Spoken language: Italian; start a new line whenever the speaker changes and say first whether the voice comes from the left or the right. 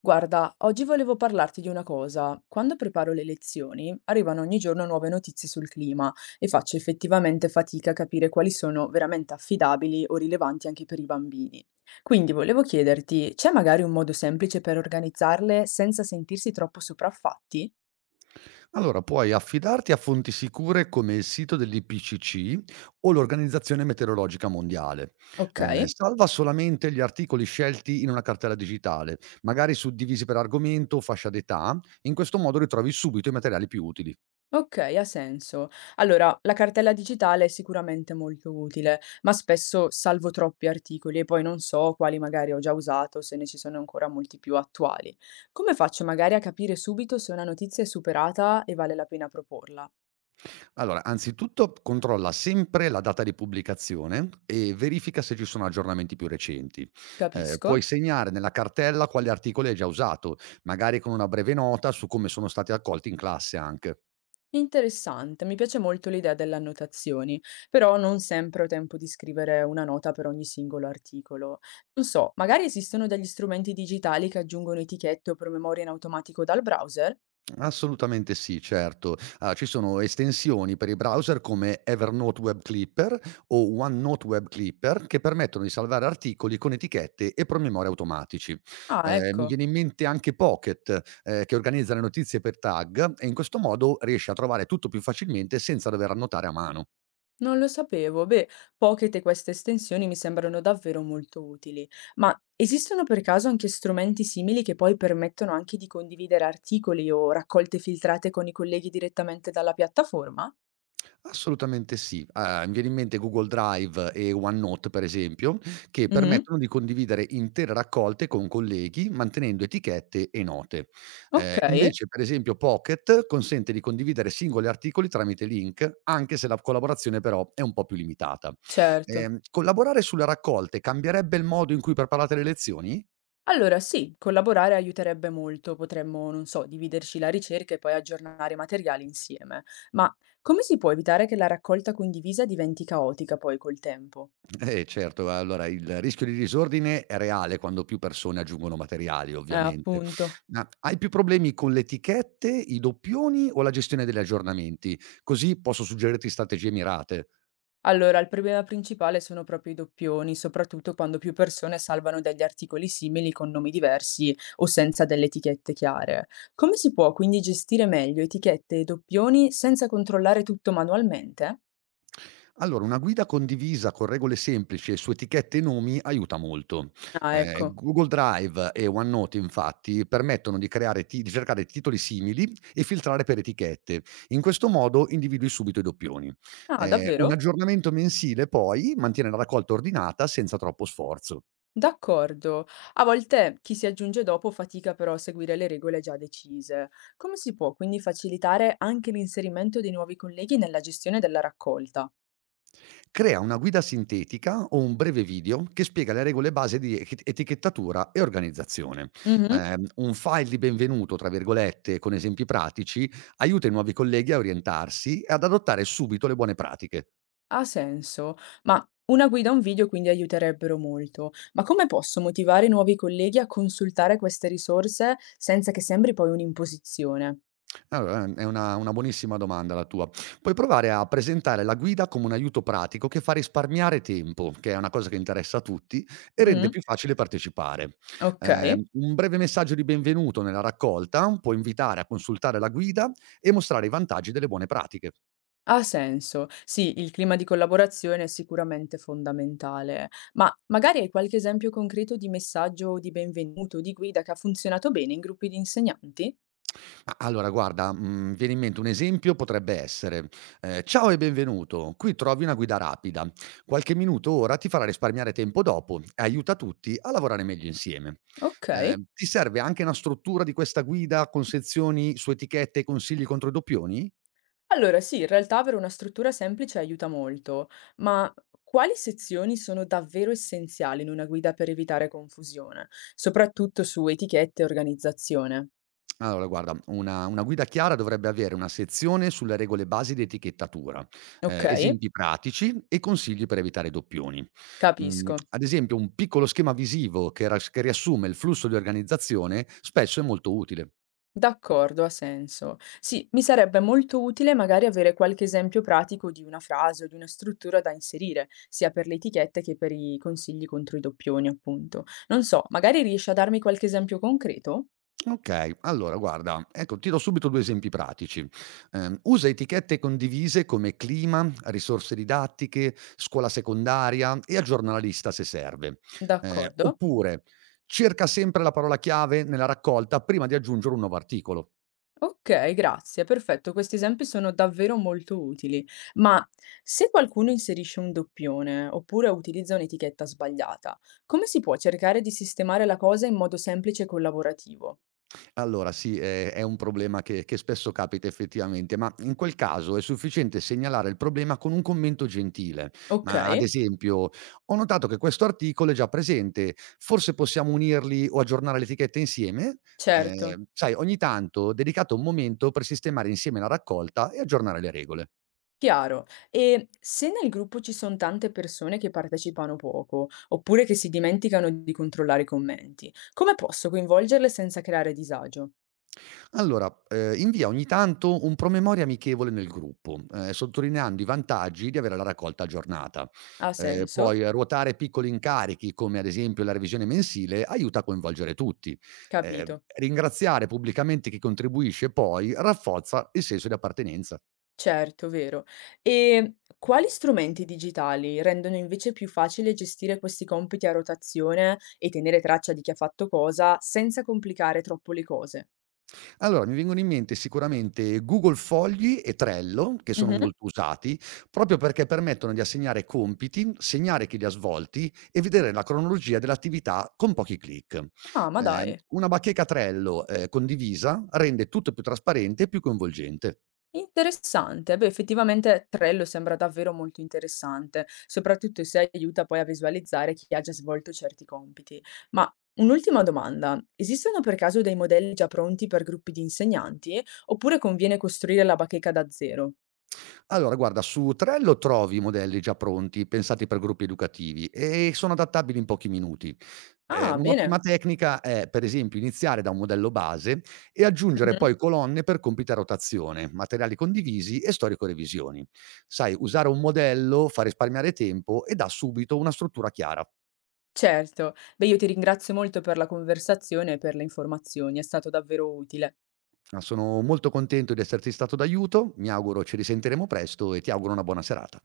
left: Guarda, oggi volevo parlarti di una cosa. Quando preparo le lezioni, arrivano ogni giorno nuove notizie sul clima e faccio effettivamente fatica a capire quali sono veramente affidabili o rilevanti anche per i bambini. Quindi volevo chiederti, c'è magari un modo semplice per organizzarle senza sentirsi troppo sopraffatti?
right: Allora, puoi affidarti a fonti sicure come il sito dell'IPCC o l'Organizzazione Meteorologica Mondiale.
left: Ok.
right: Salva solamente gli articoli scelti in una cartella digitale, magari suddivisi per argomento o fascia d'età. In questo modo ritrovi subito i materiali più utili.
left: Okay, ha senso. Allora, la cartella digitale è sicuramente molto utile, ma spesso salvo troppi articoli e poi non so quali magari ho già usato, se ne ci sono ancora molti più attuali. Come faccio magari a capire subito se una notizia è superata e vale la pena proporla?
right: Allora, anzitutto controlla sempre la data di pubblicazione e verifica se ci sono aggiornamenti più recenti. Puoi
left: Capisco.
right: segnare nella cartella quali articoli hai già usato, magari con una breve nota su come sono stati accolti in classe anche.
left: Interessante, mi piace molto l'idea delle annotazioni, però non sempre ho tempo di scrivere una nota per ogni singolo articolo. Non so, magari esistono degli strumenti digitali che aggiungono etichette o promemoria in automatico dal browser?
right: Assolutamente sì, certo. Ah, ci sono estensioni per i browser come Evernote Web Clipper o OneNote Web Clipper che permettono di salvare articoli con etichette e promemoria automatici.
left: Ah,
right: Mi
left: ecco,
right: viene in mente anche Pocket, che organizza le notizie per tag e in questo modo riesci a trovare tutto più facilmente senza dover annotare a mano.
left: non lo sapevo. Beh, Pocket e queste estensioni mi sembrano davvero molto utili. Ma esistono per caso anche strumenti simili che poi permettono anche di condividere articoli o raccolte filtrate con i colleghi direttamente dalla piattaforma?
right: Assolutamente sì. Mi viene in mente Google Drive e OneNote, per esempio, che
left: Mhm.
right: permettono di condividere intere raccolte con colleghi, mantenendo etichette e note.
left: Ok,
right: Invece, per esempio, Pocket consente di condividere singoli articoli tramite link, anche se la collaborazione però è un po' più limitata.
left: certo.
right: Collaborare sulle raccolte cambierebbe il modo in cui preparate le lezioni?
left: Allora sì, collaborare aiuterebbe molto, potremmo, non so, dividerci la ricerca e poi aggiornare i materiali insieme. Ma come si può evitare che la raccolta condivisa diventi caotica poi col tempo?
right: Eh certo, allora il rischio di disordine è reale quando più persone aggiungono materiali ovviamente.
left: Appunto.
right: Ma hai più problemi con le etichette, i doppioni o la gestione degli aggiornamenti? Così posso suggerirti strategie mirate.
left: Allora, il problema principale sono proprio i doppioni, soprattutto quando più persone salvano degli articoli simili con nomi diversi o senza delle etichette chiare. Come si può quindi gestire meglio etichette e doppioni senza controllare tutto manualmente?
right: Allora, una guida condivisa con regole semplici e su etichette e nomi aiuta molto.
left: Ah, ecco.
right: Google Drive e OneNote, infatti, permettono di, di cercare titoli simili e filtrare per etichette. In questo modo individui subito i doppioni.
left: Ah,
right: Un
left: davvero?
right: aggiornamento mensile, poi, mantiene la raccolta ordinata senza troppo sforzo.
left: D'accordo. A volte chi si aggiunge dopo fatica però a seguire le regole già decise. Come si può quindi facilitare anche l'inserimento dei nuovi colleghi nella gestione della raccolta?
right: Crea una guida sintetica o un breve video che spiega le regole base di echi etichettatura e organizzazione.
left: Mhm.
right: Un file di "benvenuto", tra virgolette, con esempi pratici, aiuta i nuovi colleghi a orientarsi e ad adottare subito le buone pratiche.
left: Ha senso, ma una guida o un video quindi aiuterebbero molto. Ma come posso motivare i nuovi colleghi a consultare queste risorse senza che sembri poi un'imposizione?
right: Allora, è una buonissima domanda la tua. Puoi provare a presentare la guida come un aiuto pratico che fa risparmiare tempo, che è una cosa che interessa a tutti, e rende
left: Mm,
right: più facile partecipare.
left: ok,
right: Un breve messaggio di benvenuto nella raccolta può invitare a consultare la guida e mostrare i vantaggi delle buone pratiche.
left: ha senso. Sì, il clima di collaborazione è sicuramente fondamentale, ma magari hai qualche esempio concreto di messaggio di benvenuto, di guida che ha funzionato bene in gruppi di insegnanti?
right: Ma allora guarda, viene in mente un esempio potrebbe essere: "Ciao e benvenuto, qui trovi una guida rapida. Qualche minuto ora ti farà risparmiare tempo dopo e aiuta tutti a lavorare meglio insieme".
left: Ok.
right: Ti serve anche una struttura di questa guida con sezioni su etichette e consigli contro i doppioni?
left: Allora sì, in realtà avere una struttura semplice aiuta molto, ma quali sezioni sono davvero essenziali in una guida per evitare confusione, soprattutto su etichette e organizzazione?
right: Allora guarda, una guida chiara dovrebbe avere una sezione sulle regole basi di etichettatura,
left: Ok,
right: esempi pratici e consigli per evitare doppioni.
left: capisco.
right: Ad esempio un piccolo schema visivo che riassume il flusso di organizzazione spesso è molto utile.
left: D'accordo, ha senso. Sì, mi sarebbe molto utile magari avere qualche esempio pratico di una frase o di una struttura da inserire, sia per le etichette che per i consigli contro i doppioni, appunto. Non so, magari riesci a darmi qualche esempio concreto?
right: Okay, allora guarda, ecco tiro subito due esempi pratici. Usa etichette condivise come clima, risorse didattiche, scuola secondaria e aggiorna la lista se serve.
left: D'accordo.
right: Oppure cerca sempre la parola chiave nella raccolta prima di aggiungere un nuovo articolo.
left: Okay, grazie, perfetto. Questi esempi sono davvero molto utili. Ma se qualcuno inserisce un doppione oppure utilizza un'etichetta sbagliata, come si può cercare di sistemare la cosa in modo semplice e collaborativo?
right: Allora sì, è un problema che spesso capita effettivamente, ma in quel caso è sufficiente segnalare il problema con un commento gentile. Ma ad
left: Okay,
right: esempio: "Ho notato che questo articolo è già presente, forse possiamo unirli o aggiornare l'etichetta insieme?"
left: certo,
right: Sai, ogni tanto dedicate un momento per sistemare insieme la raccolta e aggiornare le regole.
left: chiaro. E se nel gruppo ci sono tante persone che partecipano poco, oppure che si dimenticano di controllare i commenti, come posso coinvolgerle senza creare disagio?
right: Allora, invia ogni tanto un promemoria amichevole nel gruppo, sottolineando i vantaggi di avere la raccolta aggiornata.
left: Ha senso?
right: Poi ruotare piccoli incarichi, come ad esempio la revisione mensile, aiuta a coinvolgere tutti.
left: Capito.
right: Ringraziare pubblicamente chi contribuisce poi rafforza il senso di appartenenza.
left: Certo, vero. E quali strumenti digitali rendono invece più facile gestire questi compiti a rotazione e tenere traccia di chi ha fatto cosa senza complicare troppo le cose?
right: Allora, mi vengono in mente sicuramente Google Fogli e Trello, che sono
left: Mhm.
right: molto usati, proprio perché permettono di assegnare compiti, segnare chi li ha svolti e vedere la cronologia dell'attività con pochi click.
left: Ah, ma dai,
right: Una bacheca Trello, condivisa rende tutto più trasparente e più coinvolgente.
left: interessante. Beh, effettivamente Trello sembra davvero molto interessante, soprattutto se aiuta poi a visualizzare chi ha già svolto certi compiti. Ma un'ultima domanda, esistono per caso dei modelli già pronti per gruppi di insegnanti oppure conviene costruire la bacheca da zero?
right: Allora guarda, su Trello trovi modelli già pronti, pensati per gruppi educativi e sono adattabili in pochi minuti.
left: Ah, bene.
right: Un'ottima tecnica è, per esempio, iniziare da un modello base e aggiungere
left: Mh-mh.
right: poi colonne per compiti a rotazione, materiali condivisi e storico-revisioni. Sai, usare un modello fa risparmiare tempo e dà subito una struttura chiara.
left: Certo. Beh, io ti ringrazio molto per la conversazione e per le informazioni, è stato davvero utile.
right: Ah, sono molto contento di esserti stato d'aiuto, mi auguro ci risentiremo presto e ti auguro una buona serata.